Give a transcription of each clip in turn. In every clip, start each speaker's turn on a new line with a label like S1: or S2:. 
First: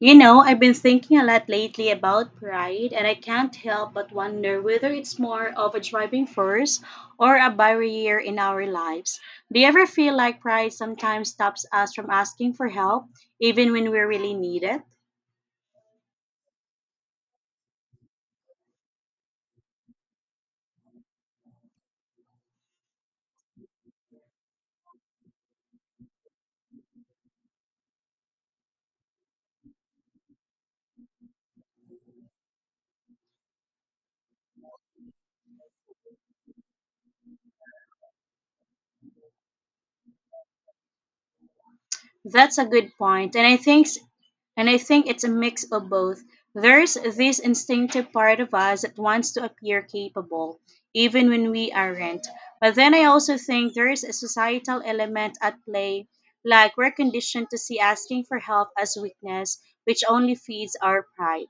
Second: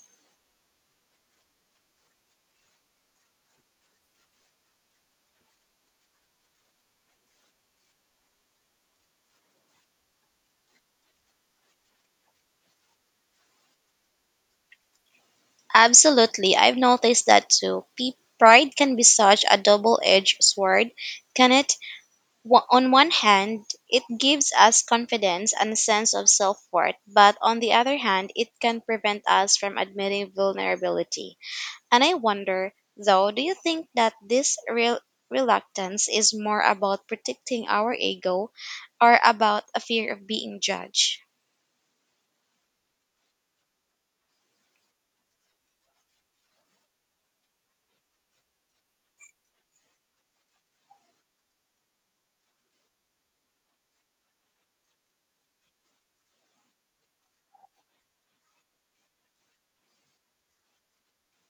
S1: You know, I've been thinking a lot lately about pride, and I can't help but wonder whether it's more of a driving force or a barrier in our lives. Do you ever feel like pride sometimes stops us from asking for help, even when we really need it?
S2: Absolutely, I've noticed that too. Pride can be such a double edged sword, can it? On one hand, it gives us confidence and a sense of self worth, but on the other hand, it can prevent us from admitting vulnerability. And I wonder, though, do you think that this real reluctance is more about protecting our ego or about a fear of being judged?
S1: That's a good point, and I think it's a mix of both. There's this instinctive part of us that wants to appear capable, even when we aren't. But then I also think there is a societal element at play, like we're conditioned to see asking for help as weakness, which only feeds our pride.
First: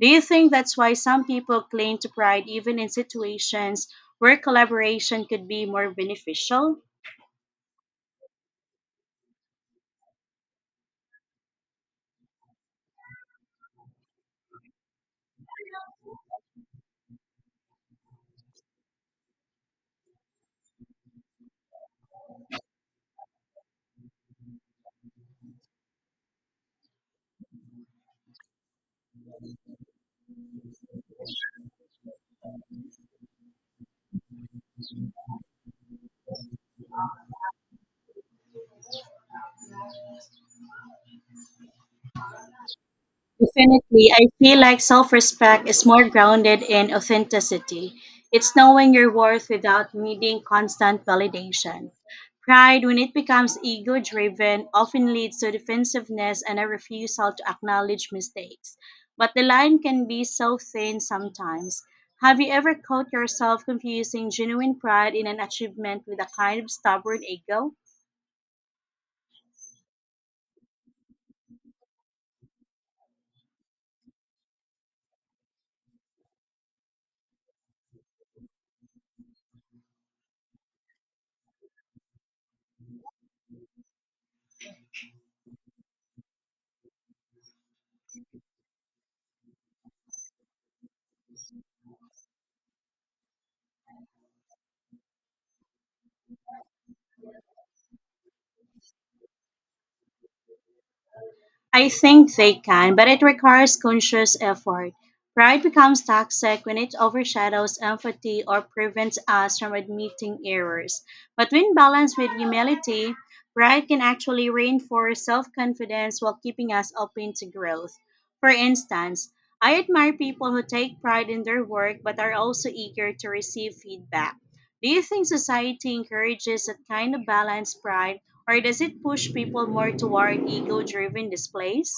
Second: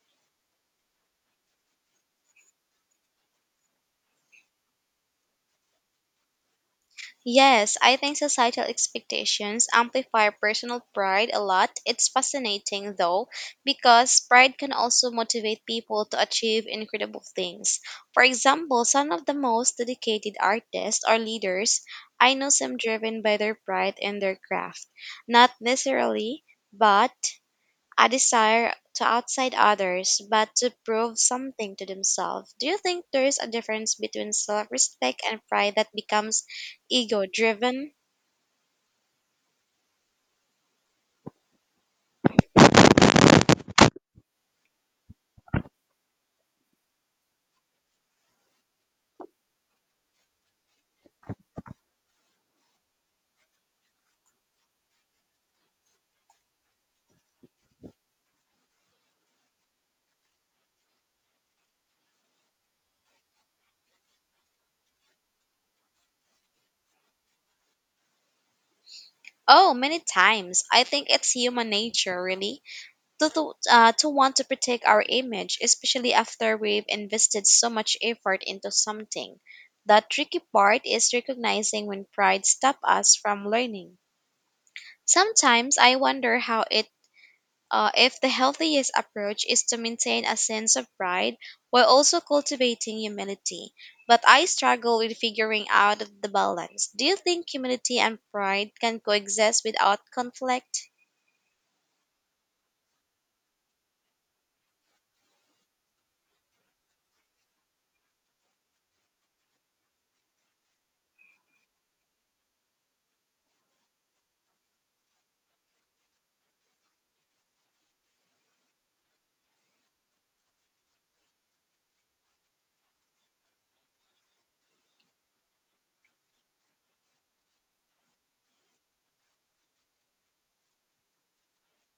S1: Do you think that's why some people cling to pride even in situations where collaboration could be more beneficial?
S2: Yes, I think societal expectations amplify personal pride a lot. It's fascinating though, because pride can also motivate people to achieve incredible things. For example, some of the most dedicated artists or leaders I know seem driven by their pride in their craft, not necessarily, but a desire to outside others but to prove something to themselves. Do you think there is a difference between self respect and pride that becomes ego driven?
S1: Definitely, I feel like self respect is more grounded in authenticity. It's knowing your worth without needing constant validation. Pride, when it becomes ego driven, often leads to defensiveness and a refusal to acknowledge mistakes. But the line can be so thin sometimes. Have you ever caught yourself confusing genuine pride in an achievement with a kind of stubborn ego?
S2: Oh, many times. I think it's human nature, really, to want to protect our image, especially after we've invested so much effort into something. The tricky part is recognizing when pride stops us from learning. Sometimes I wonder how it if the healthiest approach is to maintain a sense of pride while also cultivating humility. But I struggle with figuring out the balance. Do you think humility and pride can coexist without conflict?
S1: I think they can, but it requires conscious effort. Pride becomes toxic when it overshadows empathy or prevents us from admitting errors. But when balanced with humility, pride can actually reinforce self confidence while keeping us open to growth. For instance, I admire people who take pride in their work but are also eager to receive feedback. Do you think society encourages that kind of balanced pride? Or does it push people more toward ego driven displays?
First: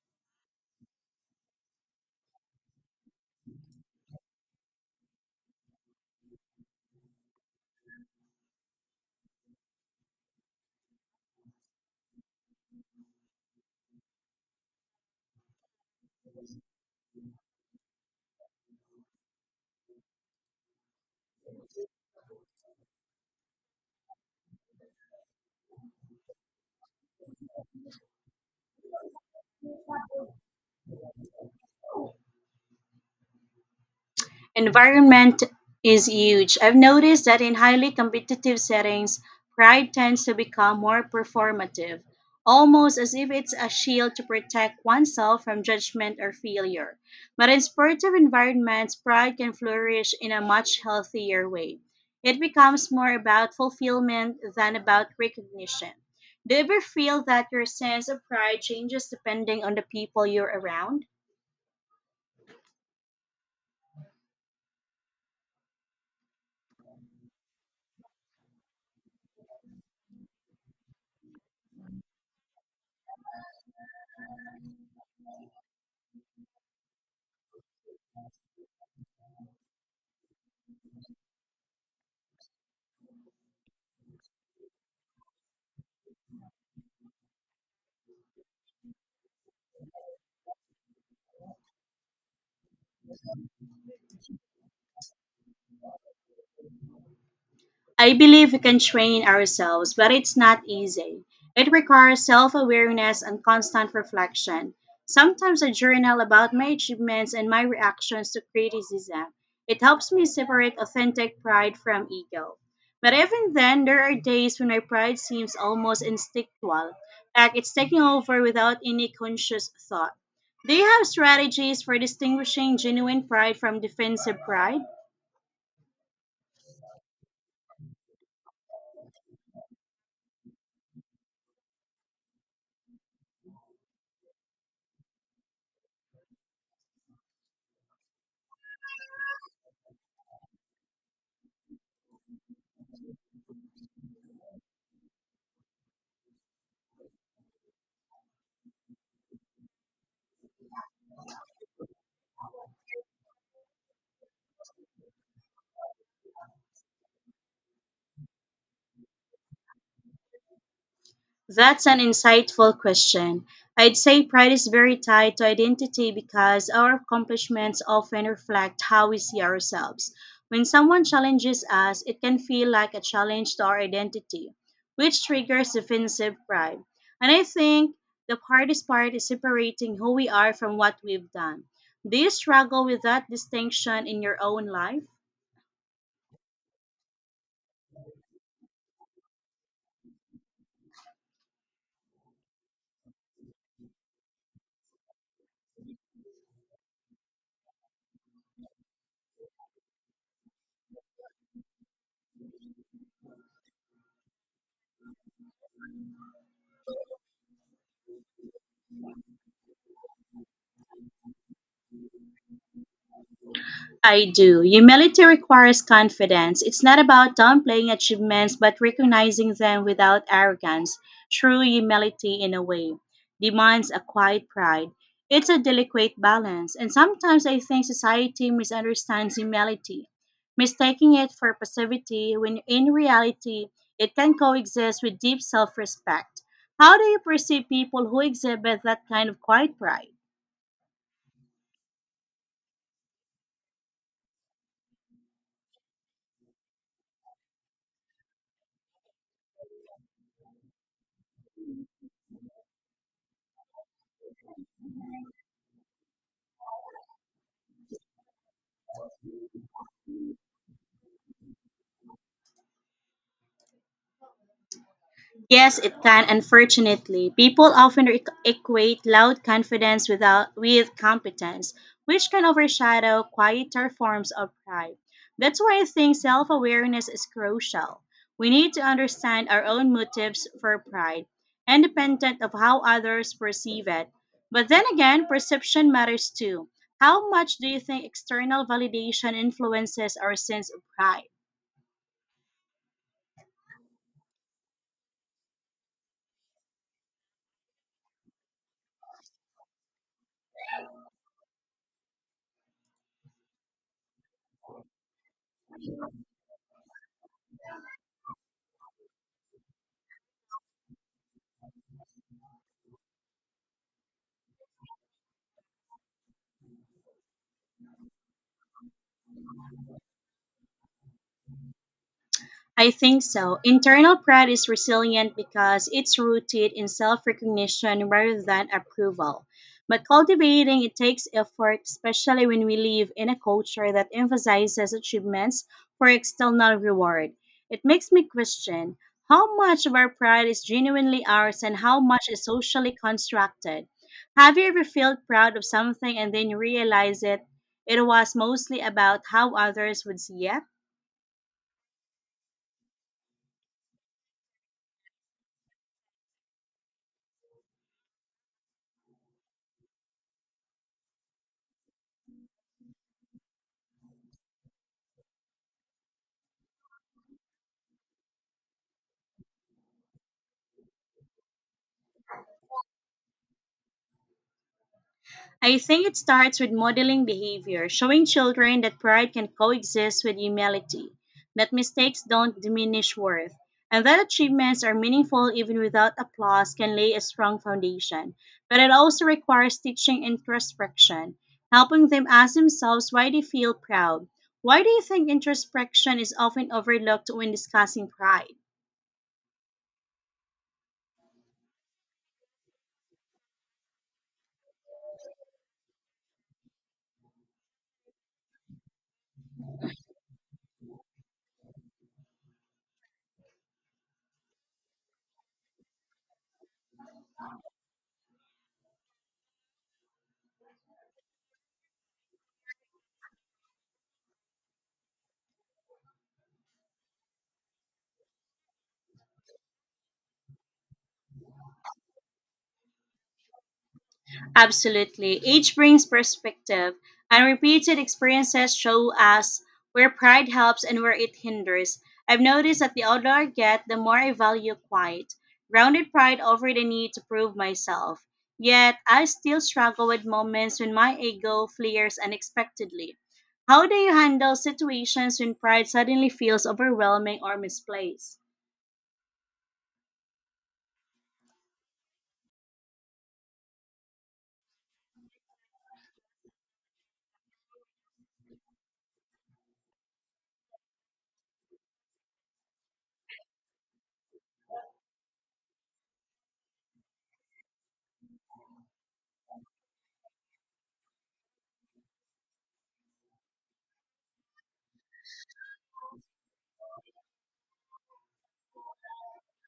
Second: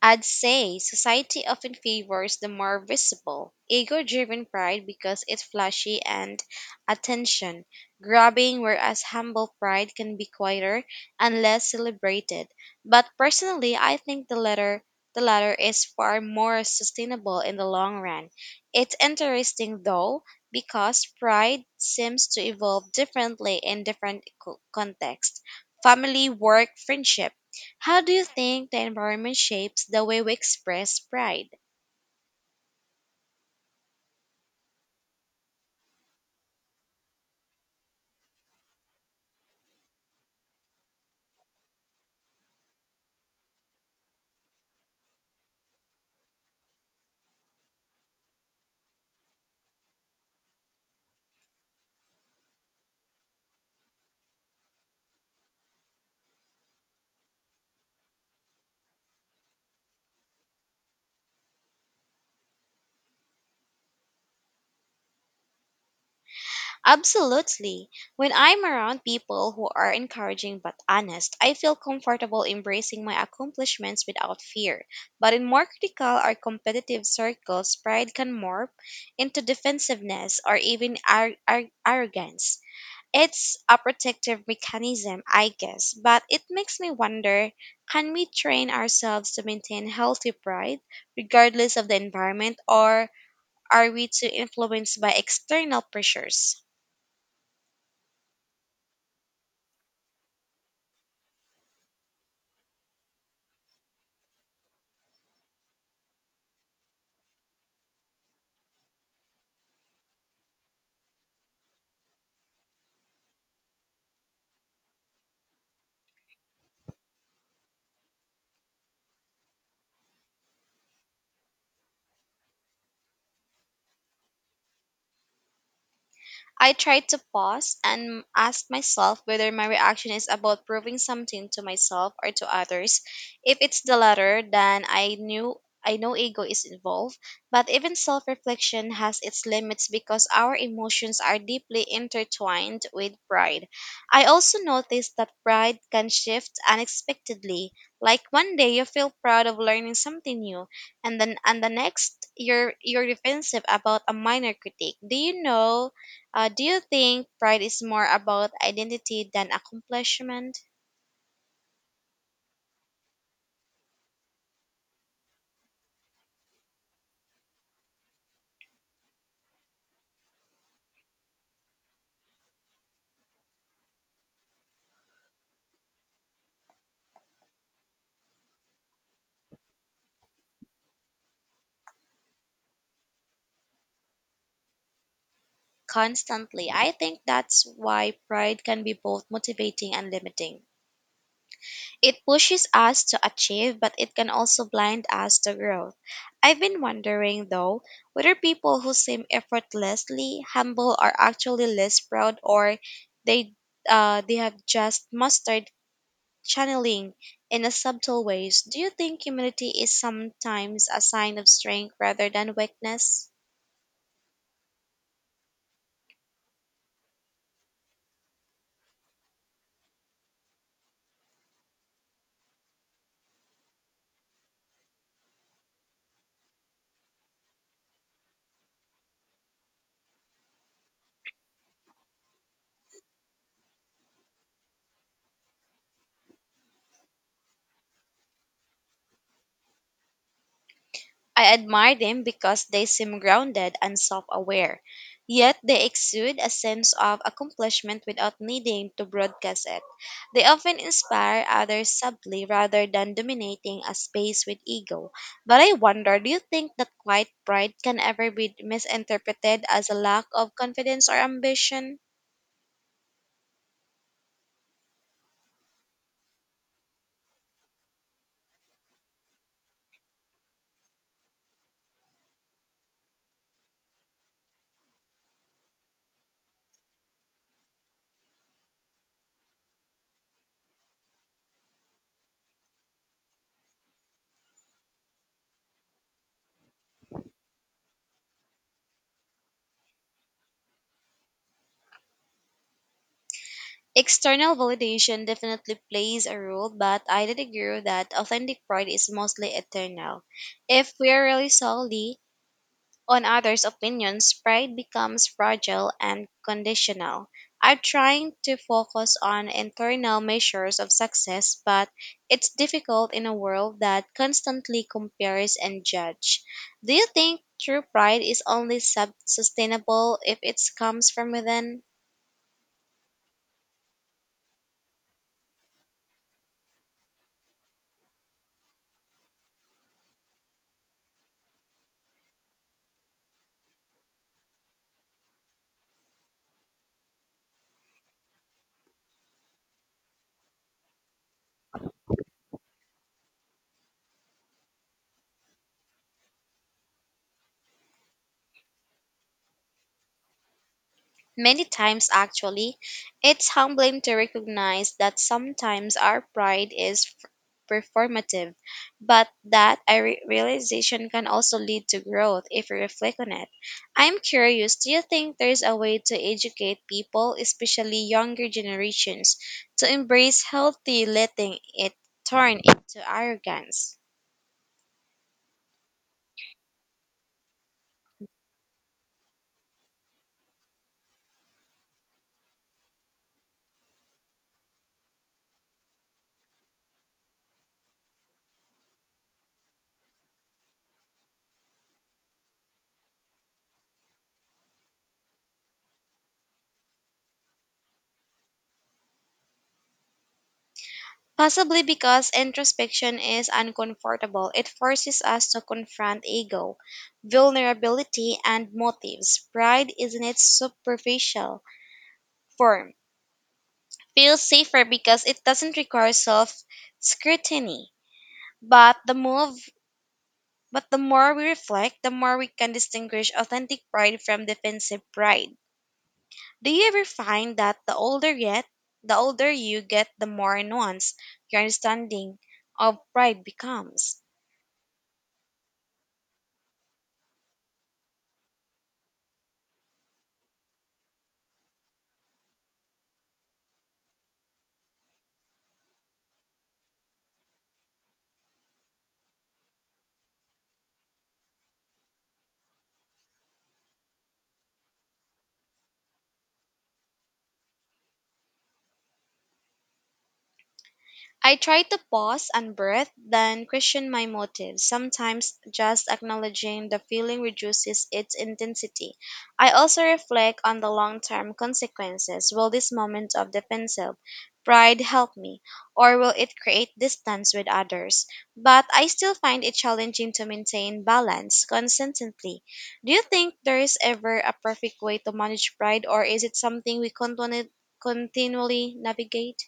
S2: I'd say society often favors the more visible, ego driven pride because it's flashy and attention grabbing, whereas humble pride can be quieter and less celebrated. But personally, I think the latter. The latter is far more sustainable in the long run. It's interesting though, because pride seems to evolve differently in different contexts, family, work, friendship, how do you think the environment shapes the way we express pride?
S1: Environment is huge. I've noticed that in highly competitive settings, pride tends to become more performative, almost as if it's a shield to protect oneself from judgment or failure. But in sportive environments, pride can flourish in a much healthier way. It becomes more about fulfillment than about recognition. Do you ever feel that your sense of pride changes depending on the people you're around?
S2: Absolutely. When I'm around people who are encouraging but honest, I feel comfortable embracing my accomplishments without fear. But in more critical or competitive circles, pride can morph into defensiveness or even arrogance. It's a protective mechanism, I guess, but it makes me wonder, can we train ourselves to maintain healthy pride regardless of the environment, or are we too influenced by external pressures?
S1: I believe we can train ourselves, but it's not easy. It requires self awareness and constant reflection. Sometimes I journal about my achievements and my reactions to criticism. It helps me separate authentic pride from ego. But even then, there are days when my pride seems almost instinctual, like it's taking over without any conscious thought. Do you have strategies for distinguishing genuine pride from defensive pride?
S2: I try to pause and ask myself whether my reaction is about proving something to myself or to others. If it's the latter, then I know ego is involved, but even self-reflection has its limits because our emotions are deeply intertwined with pride. I also noticed that pride can shift unexpectedly. Like one day you feel proud of learning something new, and then and the next you're defensive about a minor critique. Do you think pride is more about identity than accomplishment?
S1: That's an insightful question. I'd say pride is very tied to identity because our accomplishments often reflect how we see ourselves. When someone challenges us, it can feel like a challenge to our identity, which triggers defensive pride. And I think the hardest part is separating who we are from what we've done. Do you struggle with that distinction in your own life?
S2: Constantly. I think that's why pride can be both motivating and limiting. It pushes us to achieve, but it can also blind us to growth. I've been wondering, though, whether people who seem effortlessly humble are actually less proud or they, they have just mastered channeling in a subtle ways. Do you think humility is sometimes a sign of strength rather than weakness?
S1: I do. Humility requires confidence. It's not about downplaying achievements, but recognizing them without arrogance. True humility, in a way, demands a quiet pride. It's a delicate balance, and sometimes I think society misunderstands humility, mistaking it for passivity when in reality it can coexist with deep self respect. How do you perceive people who exhibit that kind of quiet pride?
S2: I admire them because they seem grounded and self aware, yet they exude a sense of accomplishment without needing to broadcast it. They often inspire others subtly rather than dominating a space with ego. But I wonder, do you think that quiet pride can ever be misinterpreted as a lack of confidence or ambition?
S1: Yes, it can. Unfortunately, people often equate loud confidence without with competence, which can overshadow quieter forms of pride. That's why I think self-awareness is crucial. We need to understand our own motives for pride, independent of how others perceive it. But then again, perception matters too. How much do you think external validation influences our sense of pride?
S2: External validation definitely plays a role, but I did agree that authentic pride is mostly eternal. If we are really solely on others' opinions, pride becomes fragile and conditional. I'm trying to focus on internal measures of success, but it's difficult in a world that constantly compares and judge. Do you think true pride is only sustainable if it comes from within?
S1: I think so. Internal pride is resilient because it's rooted in self recognition rather than approval. But cultivating it takes effort, especially when we live in a culture that emphasizes achievements for external reward. It makes me question how much of our pride is genuinely ours and how much is socially constructed. Have you ever felt proud of something and then you realize it? It was mostly about how others would see it?
S2: Many times, actually, it's humbling to recognize that sometimes our pride is performative, but that a realization can also lead to growth if we reflect on it. I'm curious, do you think there's a way to educate people, especially younger generations, to embrace healthy letting it turn into arrogance?
S1: I think it starts with modeling behavior, showing children that pride can coexist with humility, that mistakes don't diminish worth, and that achievements are meaningful even without applause can lay a strong foundation. But it also requires teaching introspection, helping them ask themselves why they feel proud. Why do you think introspection is often overlooked when discussing pride?
S2: Possibly because introspection is uncomfortable, it forces us to confront ego, vulnerability, and motives. Pride is in its superficial form. Feels safer because it doesn't require self scrutiny. But the move but the more we reflect, the more we can distinguish authentic pride from defensive pride. Do you ever find that the older you get, the more nuanced your understanding of pride becomes?
S1: Absolutely. Age brings perspective, and repeated experiences show us where pride helps and where it hinders. I've noticed that the older I get, the more I value quiet, grounded pride over the need to prove myself. Yet, I still struggle with moments when my ego flares unexpectedly. How do you handle situations when pride suddenly feels overwhelming or misplaced?
S2: I try to pause and breathe, then question my motives. Sometimes just acknowledging the feeling reduces its intensity. I also reflect on the long term consequences. Will this moment of defensive pride help me, or will it create distance with others? But I still find it challenging to maintain balance consistently. Do you think there is ever a perfect way to manage pride, or is it something we continually navigate?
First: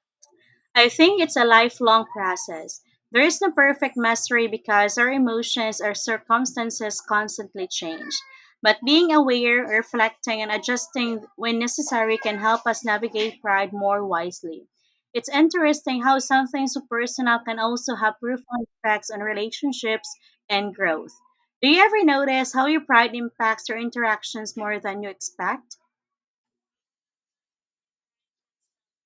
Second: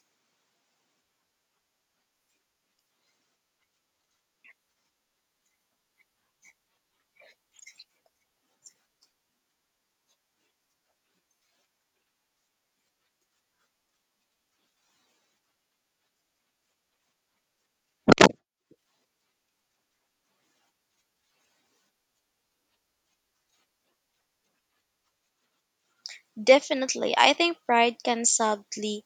S1: I think it's a lifelong process. There is no perfect mastery because our emotions or circumstances constantly change. But being aware, reflecting, and adjusting when necessary can help us navigate pride more wisely. It's interesting how something so personal can also have profound effects on relationships and growth. Do you ever notice how your pride impacts your interactions more than you expect?
S2: Definitely, I think pride can subtly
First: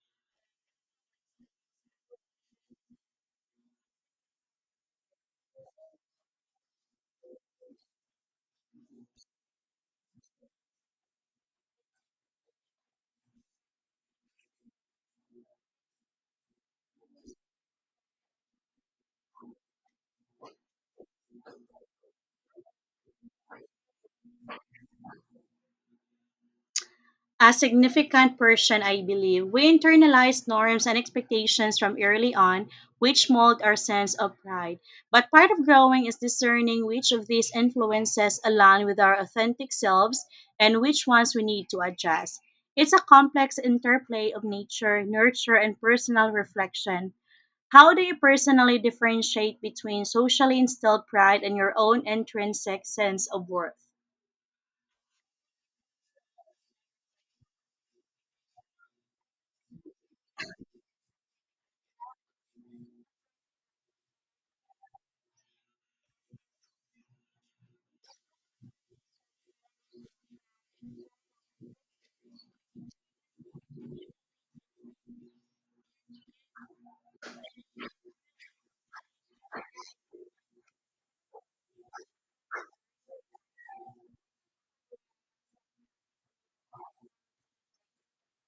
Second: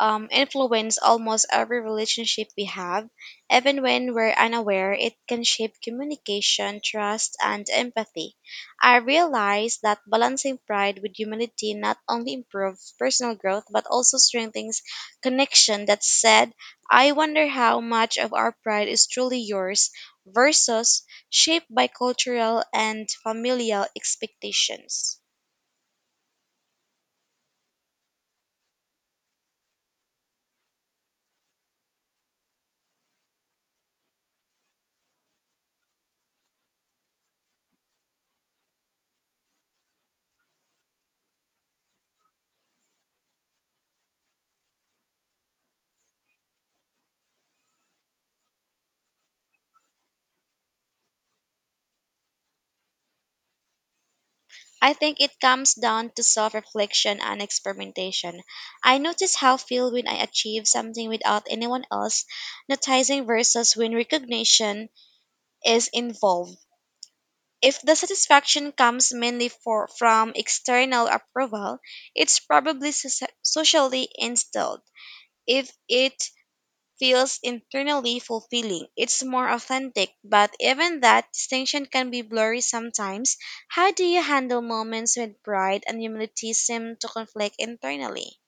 S2: influence almost every relationship we have. Even when we're unaware, it can shape communication, trust, and empathy. I realize that balancing pride with humility not only improves personal growth but also strengthens connection. That said, I wonder how much of our pride is truly yours versus shaped by cultural and familial expectations.
S1: A significant portion, I believe, we internalize norms and expectations from early on, which mold our sense of pride. But part of growing is discerning which of these influences align with our authentic selves and which ones we need to adjust. It's a complex interplay of nature, nurture, and personal reflection. How do you personally differentiate between socially instilled pride and your own intrinsic sense of worth?
S2: I think it comes down to self reflection and experimentation. I notice how I feel when I achieve something without anyone else noticing versus when recognition is involved. If the satisfaction comes mainly from external approval, it's probably socially instilled. If it feels internally fulfilling. It's more authentic, but even that distinction can be blurry sometimes. How do you handle moments when pride and humility seem to conflict internally?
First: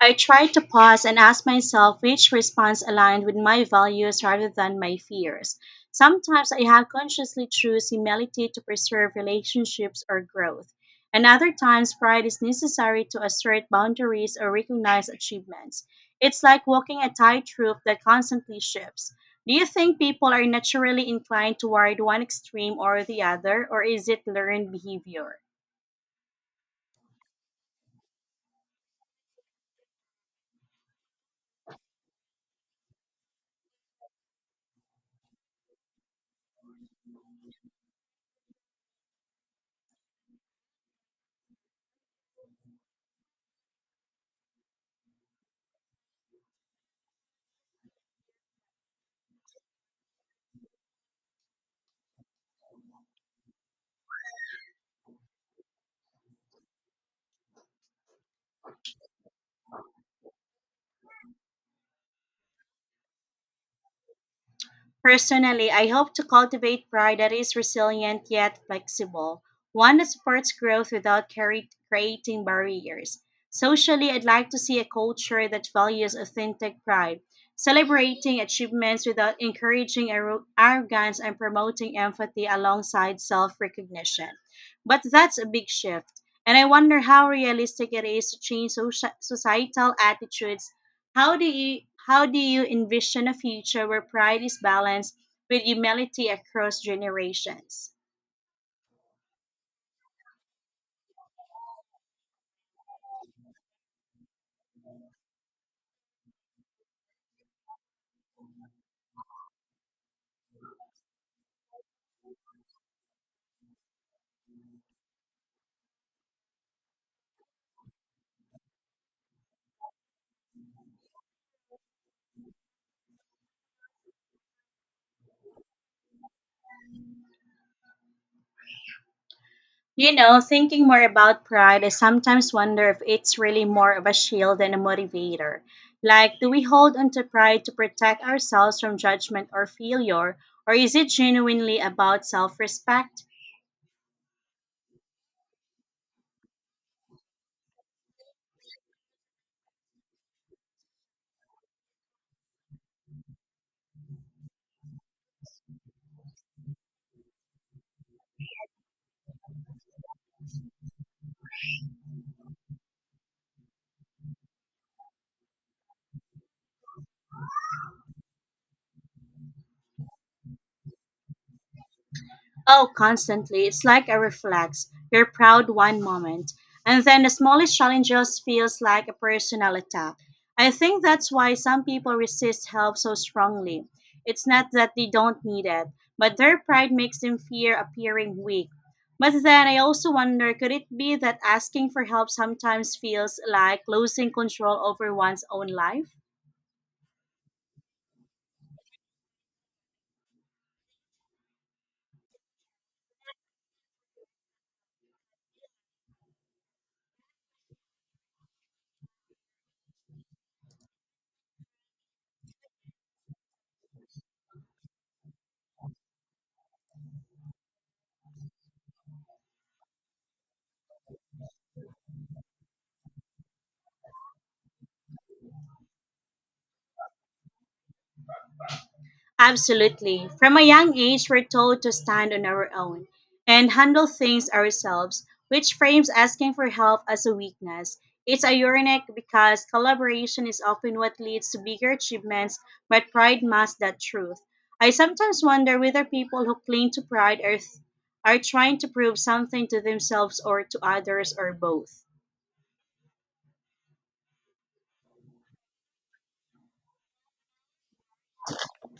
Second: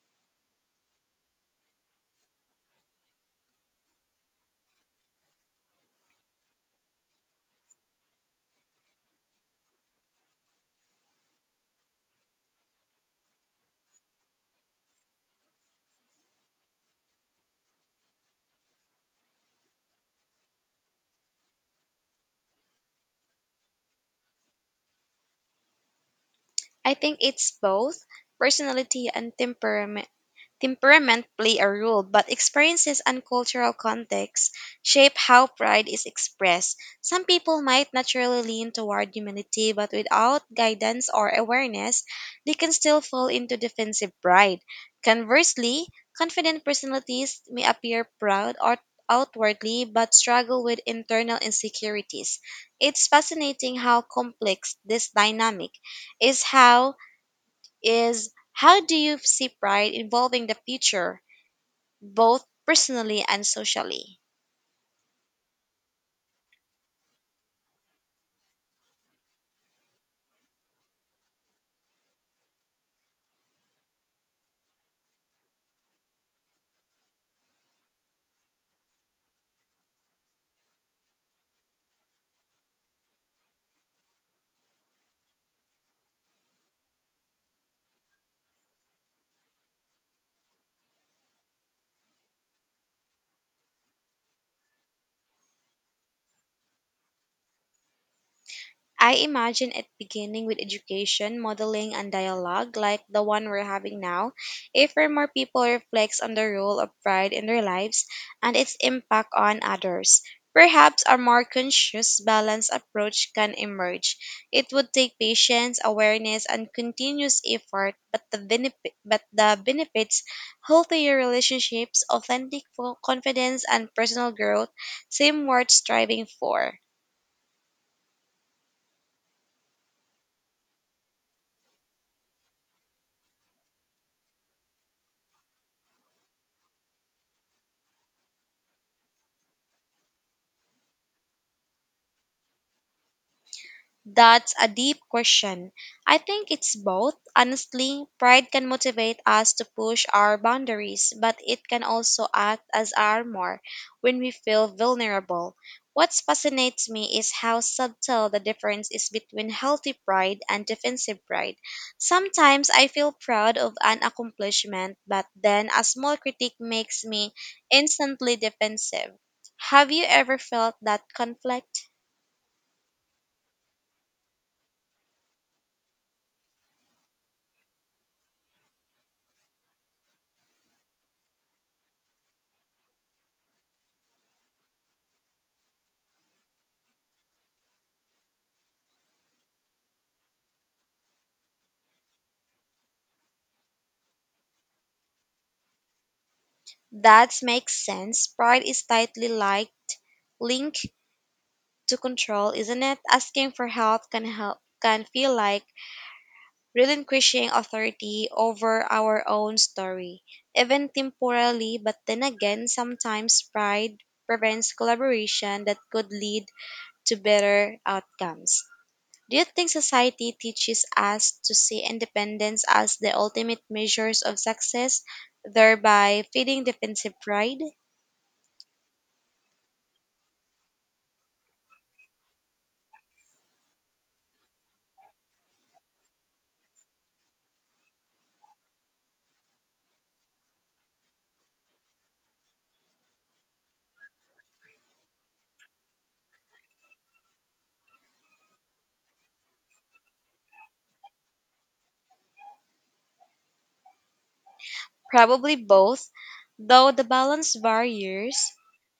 S1: I tried to pause and ask myself which response aligned with my values rather than my fears. Sometimes I have consciously choose humility to preserve relationships or growth, and other times pride is necessary to assert boundaries or recognize achievements. It's like walking a tightrope that constantly shifts. Do you think people are naturally inclined toward one extreme or the other, or is it learned behavior?
S2: I think it's both, personality and temperament play a role, but experiences and cultural context shape how pride is expressed. Some people might naturally lean toward humility, but without guidance or awareness, they can still fall into defensive pride. Conversely, confident personalities may appear proud or outwardly but struggle with internal insecurities. It's fascinating how complex this dynamic is how is, how do you see pride involving the future, both personally and socially?
S1: Personally, I hope to cultivate pride that is resilient yet flexible, one that supports growth without creating barriers. Socially, I'd like to see a culture that values authentic pride, celebrating achievements without encouraging arrogance and promoting empathy alongside self recognition. But that's a big shift, and I wonder how realistic it is to change societal attitudes. How do you how do you envision a future where pride is balanced with humility across generations?
S2: I imagine it beginning with education, modeling, and dialogue like the one we're having now. If or more people reflects on the role of pride in their lives and its impact on others, perhaps a more conscious, balanced approach can emerge. It would take patience, awareness, and continuous effort, but the benefits, healthier relationships, authentic confidence, and personal growth seem worth striving for.
S1: You know, thinking more about pride, I sometimes wonder if it's really more of a shield than a motivator. Like, do we hold onto pride to protect ourselves from judgment or failure, or is it genuinely about self respect?
S2: That's a deep question. I think it's both. Honestly, pride can motivate us to push our boundaries, but it can also act as armor when we feel vulnerable. What fascinates me is how subtle the difference is between healthy pride and defensive pride. Sometimes I feel proud of an accomplishment, but then a small critique makes me instantly defensive. Have you ever felt that conflict?
S1: Oh, constantly. It's like a reflex. You're proud one moment, and then the smallest challenge just feels like a personal attack. I think that's why some people resist help so strongly. It's not that they don't need it, but their pride makes them fear appearing weak. But then I also wonder, could it be that asking for help sometimes feels like losing control over one's own life?
S2: That makes sense. Pride is tightly liked, linked to control, isn't it? Asking for help can feel like relinquishing authority over our own story, even temporarily, but then again sometimes pride prevents collaboration that could lead to better outcomes. Do you think society teaches us to see independence as the ultimate measures of success, thereby feeding defensive pride?
S1: Absolutely. From a young age, we're told to stand on our own and handle things ourselves, which frames asking for help as a weakness. It's ironic because collaboration is often what leads to bigger achievements, but pride masks that truth. I sometimes wonder whether people who cling to pride are trying to prove something to themselves or to others or both.
S2: Probably both, though the balance varies.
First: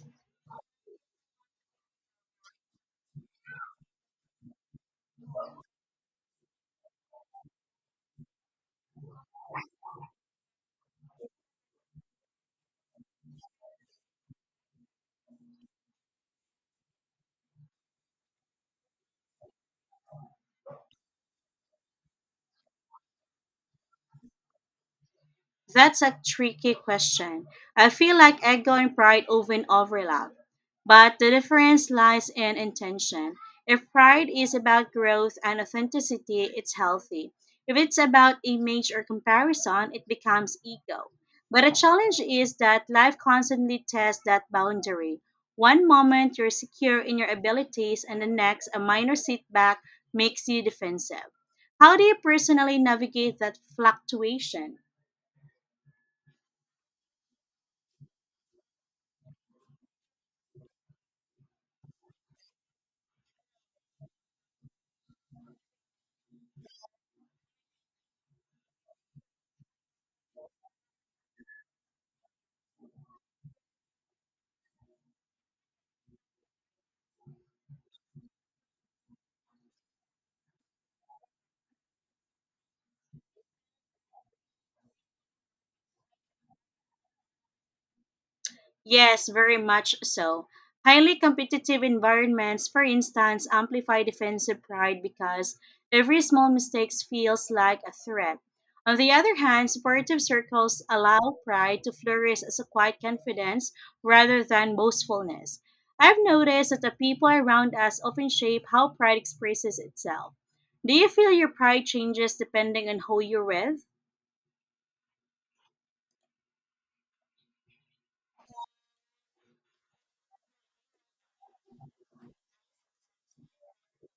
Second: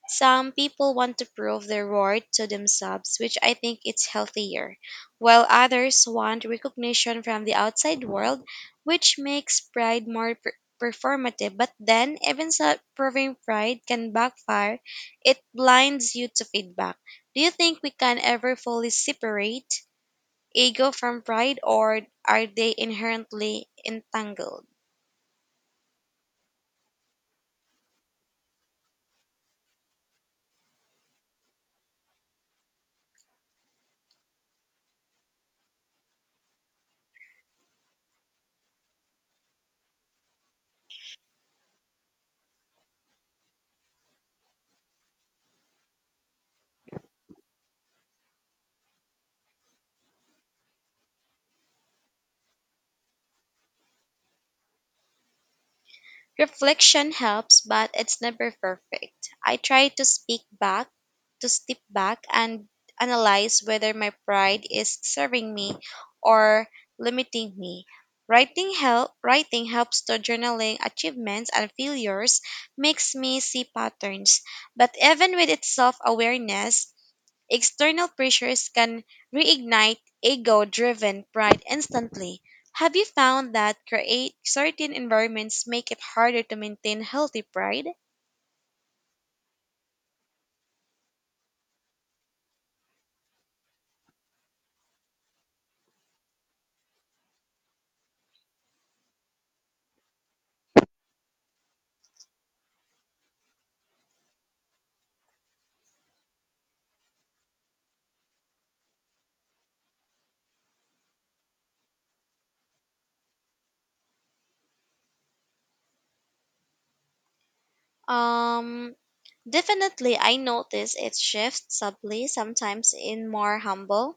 S2: Some people want to prove their worth to themselves, which I think it's healthier, while others want recognition from the outside world, which makes pride more performative. But then, even so, proving pride can backfire. It blinds you to feedback. Do you think we can ever fully separate ego from pride, or are they inherently entangled?
S1: That's a tricky question. I feel like ego and pride often overlap, but the difference lies in intention. If pride is about growth and authenticity, it's healthy. If it's about image or comparison, it becomes ego. But the challenge is that life constantly tests that boundary. One moment you're secure in your abilities, and the next, a minor setback makes you defensive. How do you personally navigate that fluctuation?
S2: Reflection helps, but it's never perfect. I try to step back and analyze whether my pride is serving me or limiting me. Writing helps to journaling achievements and failures makes me see patterns. But even with its self awareness, external pressures can reignite ego driven pride instantly. Have you found that create certain environments make it harder to maintain healthy pride?
S1: Yes, very much so. Highly competitive environments, for instance, amplify defensive pride because every small mistake feels like a threat. On the other hand, supportive circles allow pride to flourish as a quiet confidence rather than boastfulness. I've noticed that the people around us often shape how pride expresses itself. Do you feel your pride changes depending on who you're with?
S2: Um, Definitely, I notice it shifts subtly, sometimes in more humble,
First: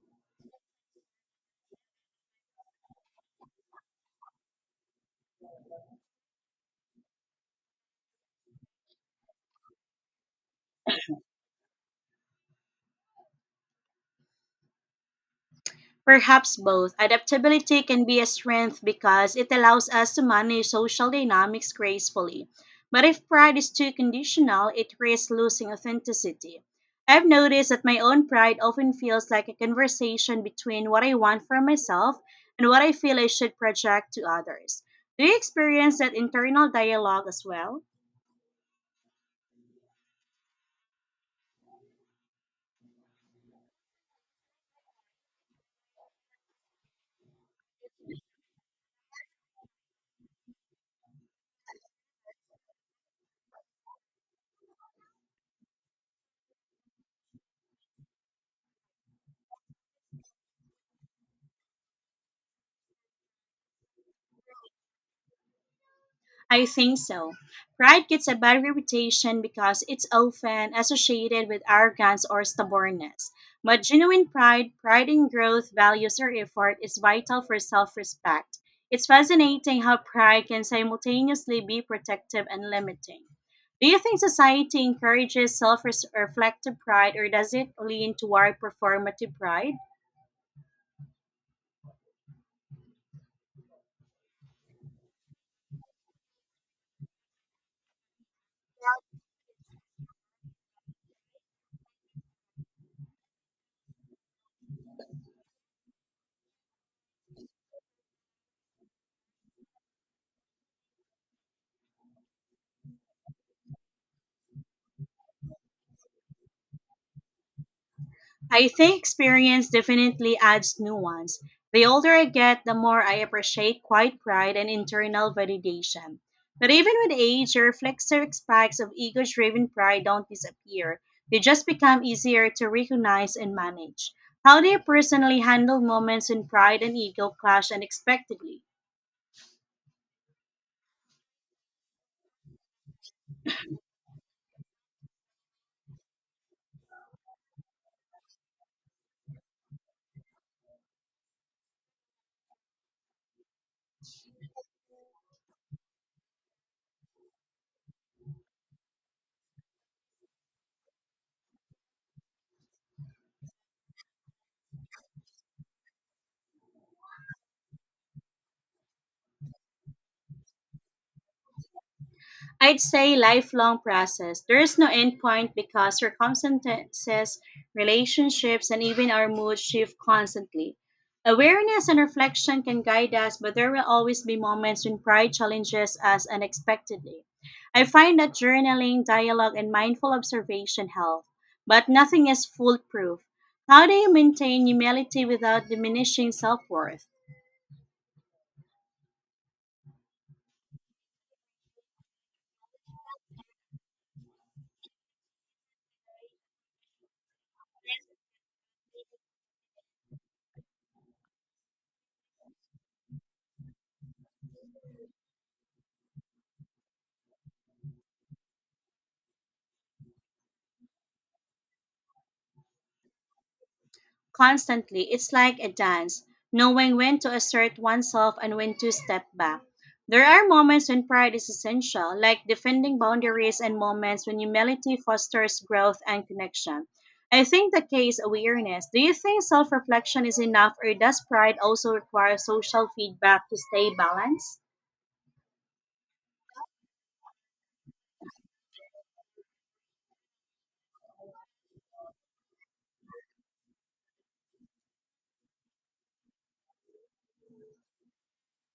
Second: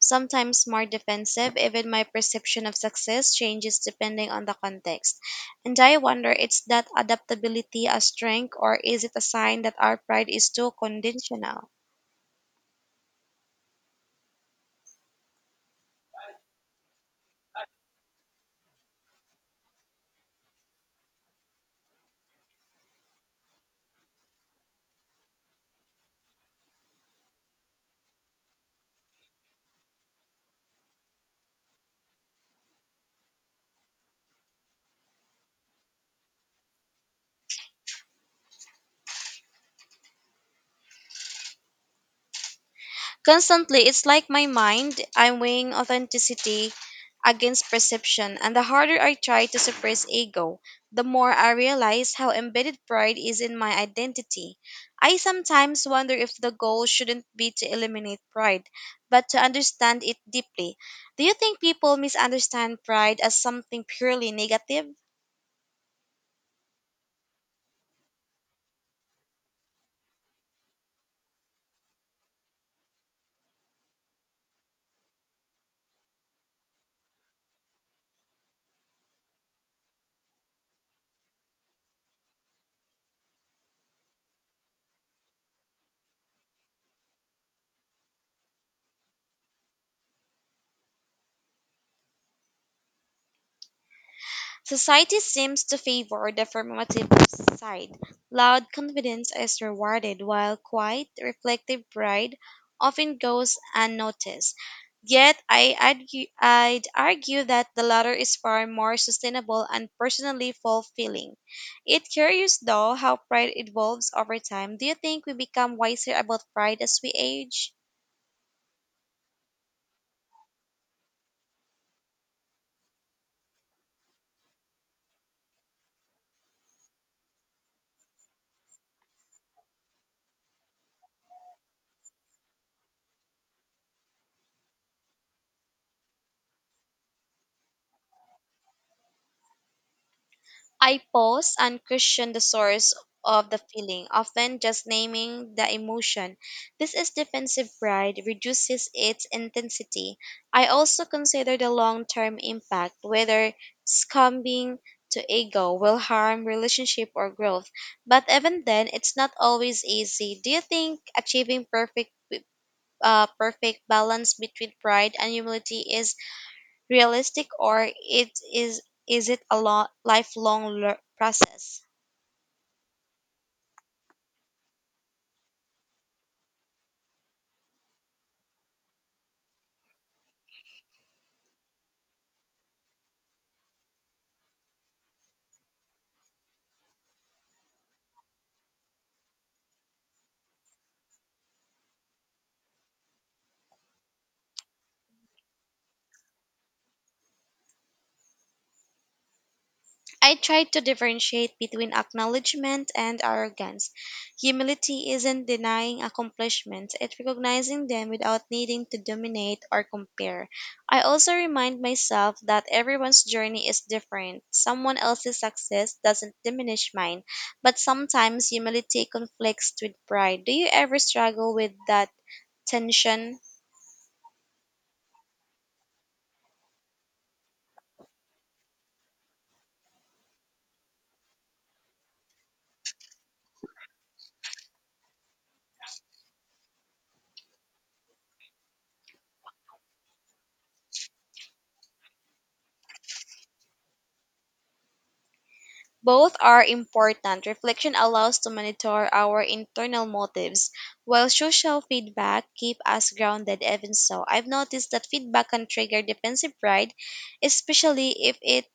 S2: sometimes more defensive. Even my perception of success changes depending on the context. And I wonder, is that adaptability a strength, or is it a sign that our pride is too conditional?
S1: Perhaps both. Adaptability can be a strength because it allows us to manage social dynamics gracefully. But if pride is too conditional, it risks losing authenticity. I've noticed that my own pride often feels like a conversation between what I want for myself and what I feel I should project to others. Do you experience that internal dialogue as well?
S2: Constantly. It's like my mind, I'm weighing authenticity against perception, and the harder I try to suppress ego, the more I realize how embedded pride is in my identity. I sometimes wonder if the goal shouldn't be to eliminate pride, but to understand it deeply. Do you think people misunderstand pride as something purely negative?
S1: I think so. Pride gets a bad reputation because it's often associated with arrogance or stubbornness. But genuine pride, pride in growth, values, or effort is vital for self respect. It's fascinating how pride can simultaneously be protective and limiting. Do you think society encourages self reflective pride, or does it lean toward performative pride?
S2: Society seems to favor the affirmative side. Loud confidence is rewarded, while quiet, reflective pride often goes unnoticed. Yet, I'd argue that the latter is far more sustainable and personally fulfilling. It's curious, though, how pride evolves over time. Do you think we become wiser about pride as we age?
S1: I think experience definitely adds nuance. The older I get, the more I appreciate quiet pride and internal validation. But even with age, the reflexive spikes of ego driven pride don't disappear. They just become easier to recognize and manage. How do you personally handle moments when pride and ego clash unexpectedly?
S2: I pause and question the source of the feeling, often just naming the emotion. This is defensive pride, reduces its intensity. I also consider the long term impact, whether succumbing to ego will harm relationship or growth. But even then, it's not always easy. Do you think achieving perfect perfect balance between pride and humility is realistic, or it is it a lo- lifelong process?
S1: I'd say lifelong process. There is no end point because circumstances, relationships, and even our mood shift constantly. Awareness and reflection can guide us, but there will always be moments when pride challenges us unexpectedly. I find that journaling, dialogue, and mindful observation help, but nothing is foolproof. How do you maintain humility without diminishing self worth?
S2: I try to differentiate between acknowledgement and arrogance. Humility isn't denying accomplishments, it's recognizing them without needing to dominate or compare. I also remind myself that everyone's journey is different. Someone else's success doesn't diminish mine, but sometimes humility conflicts with pride. Do you ever struggle with that tension?
S1: Constantly. It's like a dance, knowing when to assert oneself and when to step back. There are moments when pride is essential, like defending boundaries and moments when humility fosters growth and connection. I think the key is awareness. Do you think self reflection is enough, or does pride also require social feedback to stay balanced?
S2: Both are important. Reflection allows to monitor our internal motives, while social feedback keep us grounded even so. I've noticed that feedback can trigger defensive pride, especially if it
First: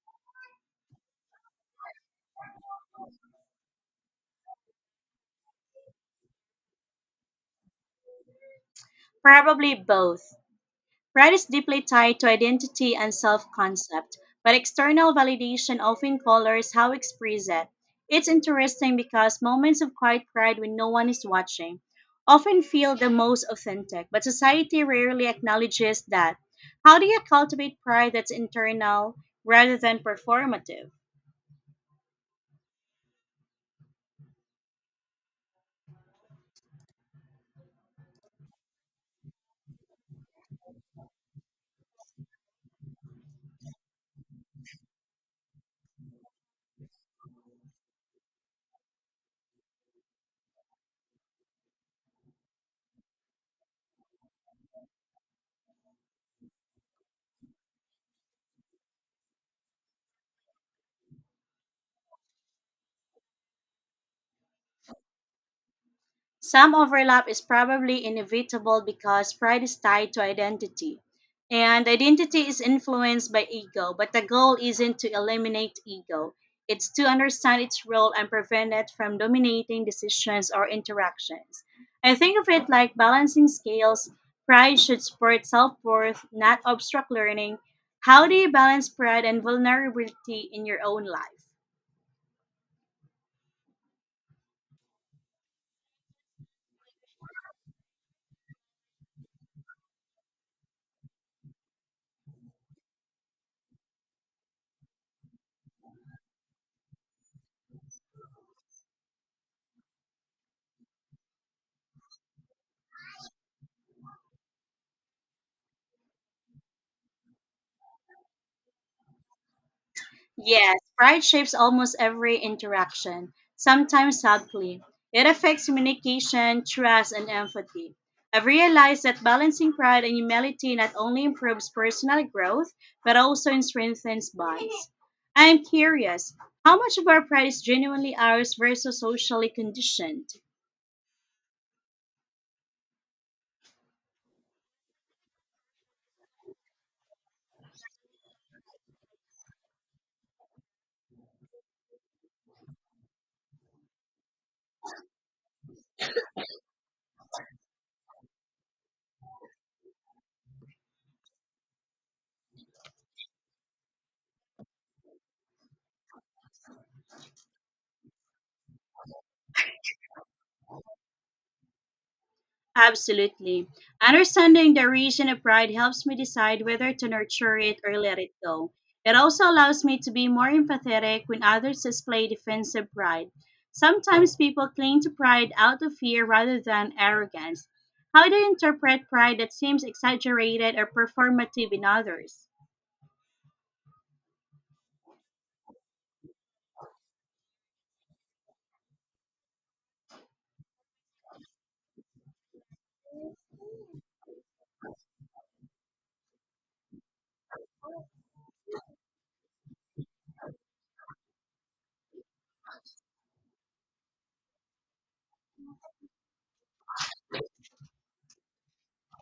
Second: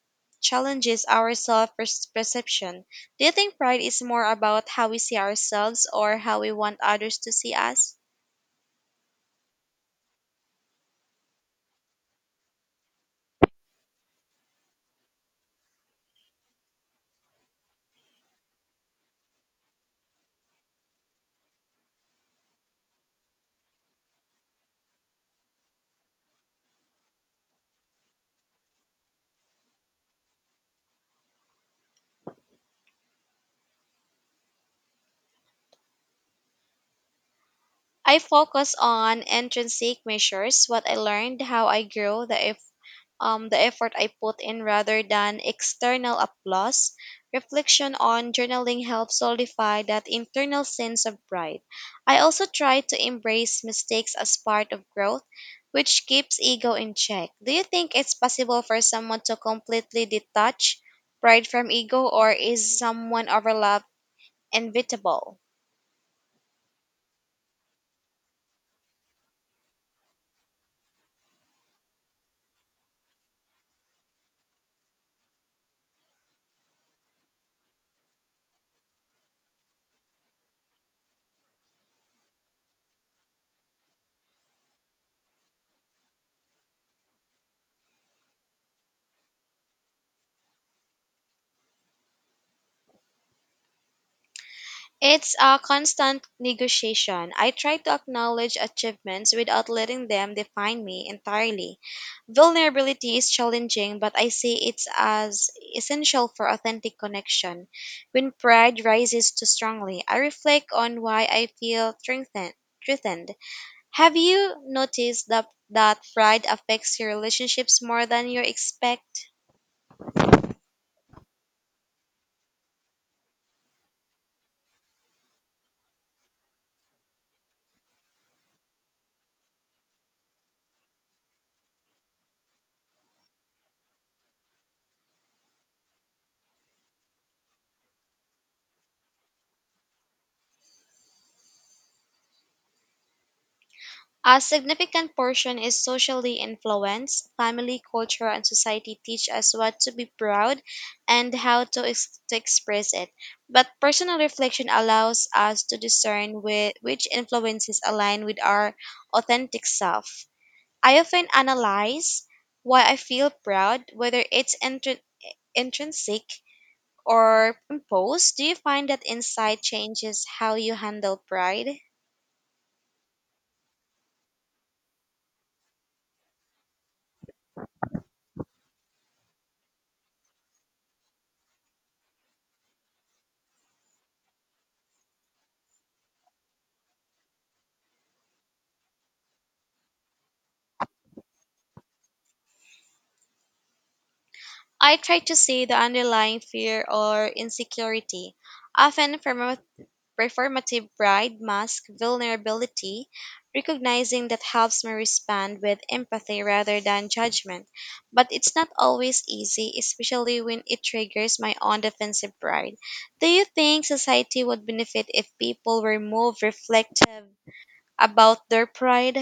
S2: challenges our self-perception. Do you think pride is more about how we see ourselves or how we want others to see us?
S1: Probably both. Pride is deeply tied to identity and self concept, but external validation often colors how we express it. It's interesting because moments of quiet pride when no one is watching often feel the most authentic, but society rarely acknowledges that. How do you cultivate pride that's internal rather than performative?
S2: I focus on intrinsic measures, what I learned, how I grew, the effort I put in rather than external applause. Reflection on journaling helps solidify that internal sense of pride. I also try to embrace mistakes as part of growth, which keeps ego in check. Do you think it's possible for someone to completely detach pride from ego, or is someone overlap inevitable?
S1: Some overlap is probably inevitable because pride is tied to identity. And identity is influenced by ego, but the goal isn't to eliminate ego. It's to understand its role and prevent it from dominating decisions or interactions. I think of it like balancing scales. Pride should support self worth, not obstruct learning. How do you balance pride and vulnerability in your own life?
S2: It's a constant negotiation. I try to acknowledge achievements without letting them define me entirely. Vulnerability is challenging, but I see it as essential for authentic connection. When pride rises too strongly, I reflect on why I feel strengthened. Threatened. Have you noticed that pride affects your relationships more than you expect?
S1: Yes, pride shapes almost every interaction, sometimes subtly. It affects communication, trust, and empathy. I've realized that balancing pride and humility not only improves personal growth, but also strengthens bonds. I am curious, how much of our pride is genuinely ours versus socially conditioned?
S2: A significant portion is socially influenced. Family, culture, and society teach us what to be proud and how to, to express it. But personal reflection allows us to discern which influences align with our authentic self. I often analyze why I feel proud, whether it's intrinsic or imposed. Do you find that insight changes how you handle pride?
S1: Absolutely. Understanding the origin of pride helps me decide whether to nurture it or let it go. It also allows me to be more empathetic when others display defensive pride. Sometimes people cling to pride out of fear rather than arrogance. How do you interpret pride that seems exaggerated or performative in others?
S2: I try to see the underlying fear or insecurity, often from a performative pride mask vulnerability. Recognizing that helps me respond with empathy rather than judgment, but it's not always easy, especially when it triggers my own defensive pride. Do you think society would benefit if people were more reflective about their pride?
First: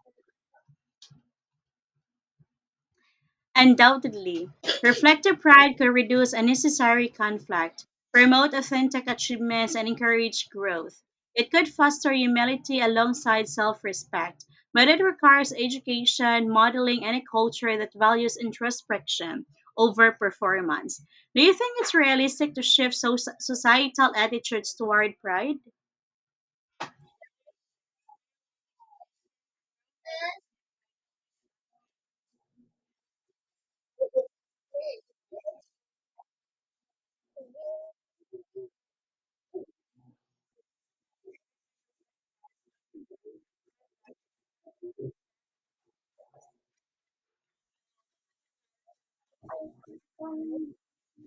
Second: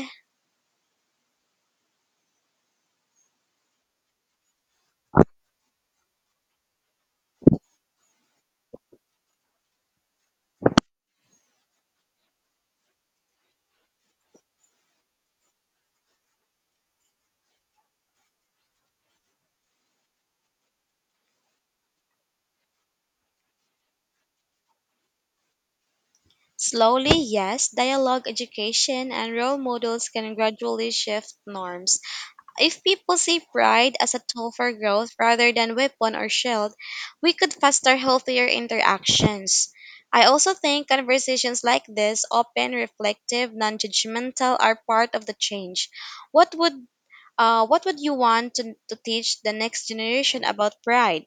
S1: Undoubtedly, reflective pride could reduce unnecessary conflict, promote authentic achievements, and encourage growth. It could foster humility alongside self respect, but it requires education, modeling, and a culture that values introspection over performance. Do you think it's realistic to shift societal attitudes toward pride?
S2: Slowly, yes, dialogue, education, and role models can gradually shift norms. If people see pride as a tool for growth rather than weapon or shield, we could foster healthier interactions. I also think conversations like this, open, reflective, non-judgmental, are part of the change. What would what would you want to teach the next generation about pride?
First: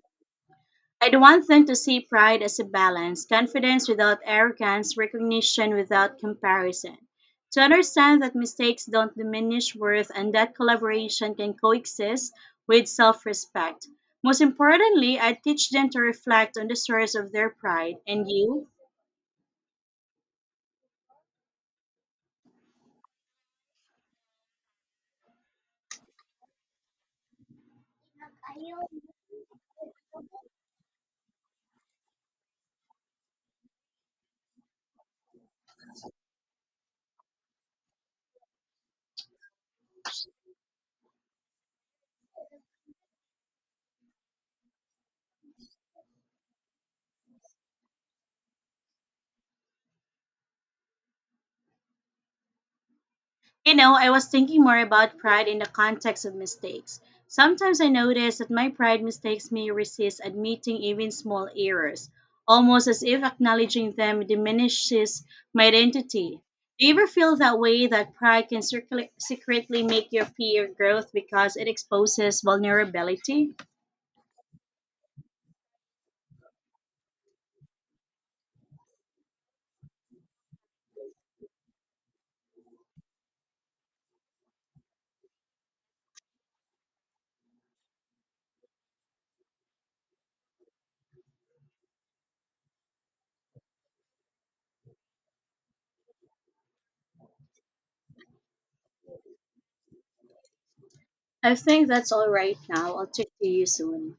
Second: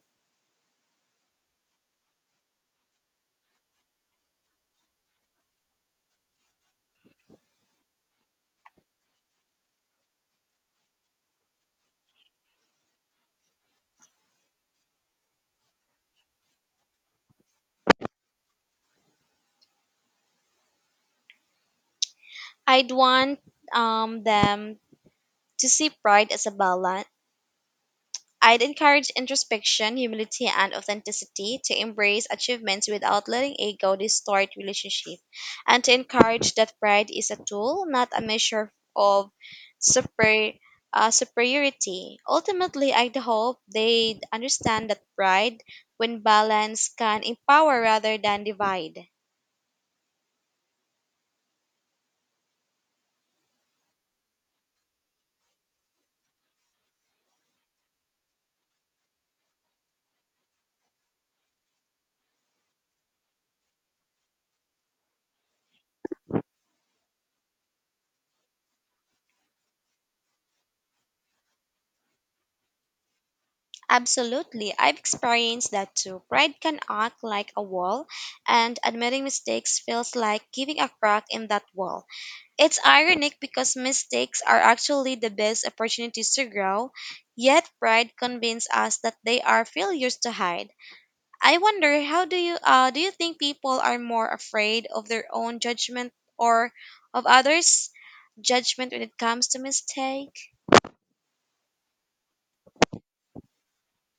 S1: I'd want them to see pride as a balance, confidence without arrogance, recognition without comparison. To understand that mistakes don't diminish worth and that collaboration can coexist with self respect. Most importantly, I teach them to reflect on the source of their pride. And you?
S2: I'd want them to see pride as a balance. I'd encourage introspection, humility, and authenticity to embrace achievements without letting ego distort relationship, and to encourage that pride is a tool, not a measure of super, superiority. Ultimately, I hope they understand that pride, when balanced, can empower rather than divide.
S1: You know, I was thinking more about pride in the context of mistakes. Sometimes I notice that my pride mistakes me resist admitting even small errors, almost as if acknowledging them diminishes my identity. Do you ever feel that way that pride can secretly make you fear growth because it exposes vulnerability?
S2: Absolutely. I've experienced that too. Pride can act like a wall, and admitting mistakes feels like giving a crack in that wall. It's ironic because mistakes are actually the best opportunities to grow, yet pride convinces us that they are failures to hide. I wonder, how do you think people are more afraid of their own judgment or of others' judgment when it comes to mistake?
S1: I think that's all right now. I'll talk to you soon.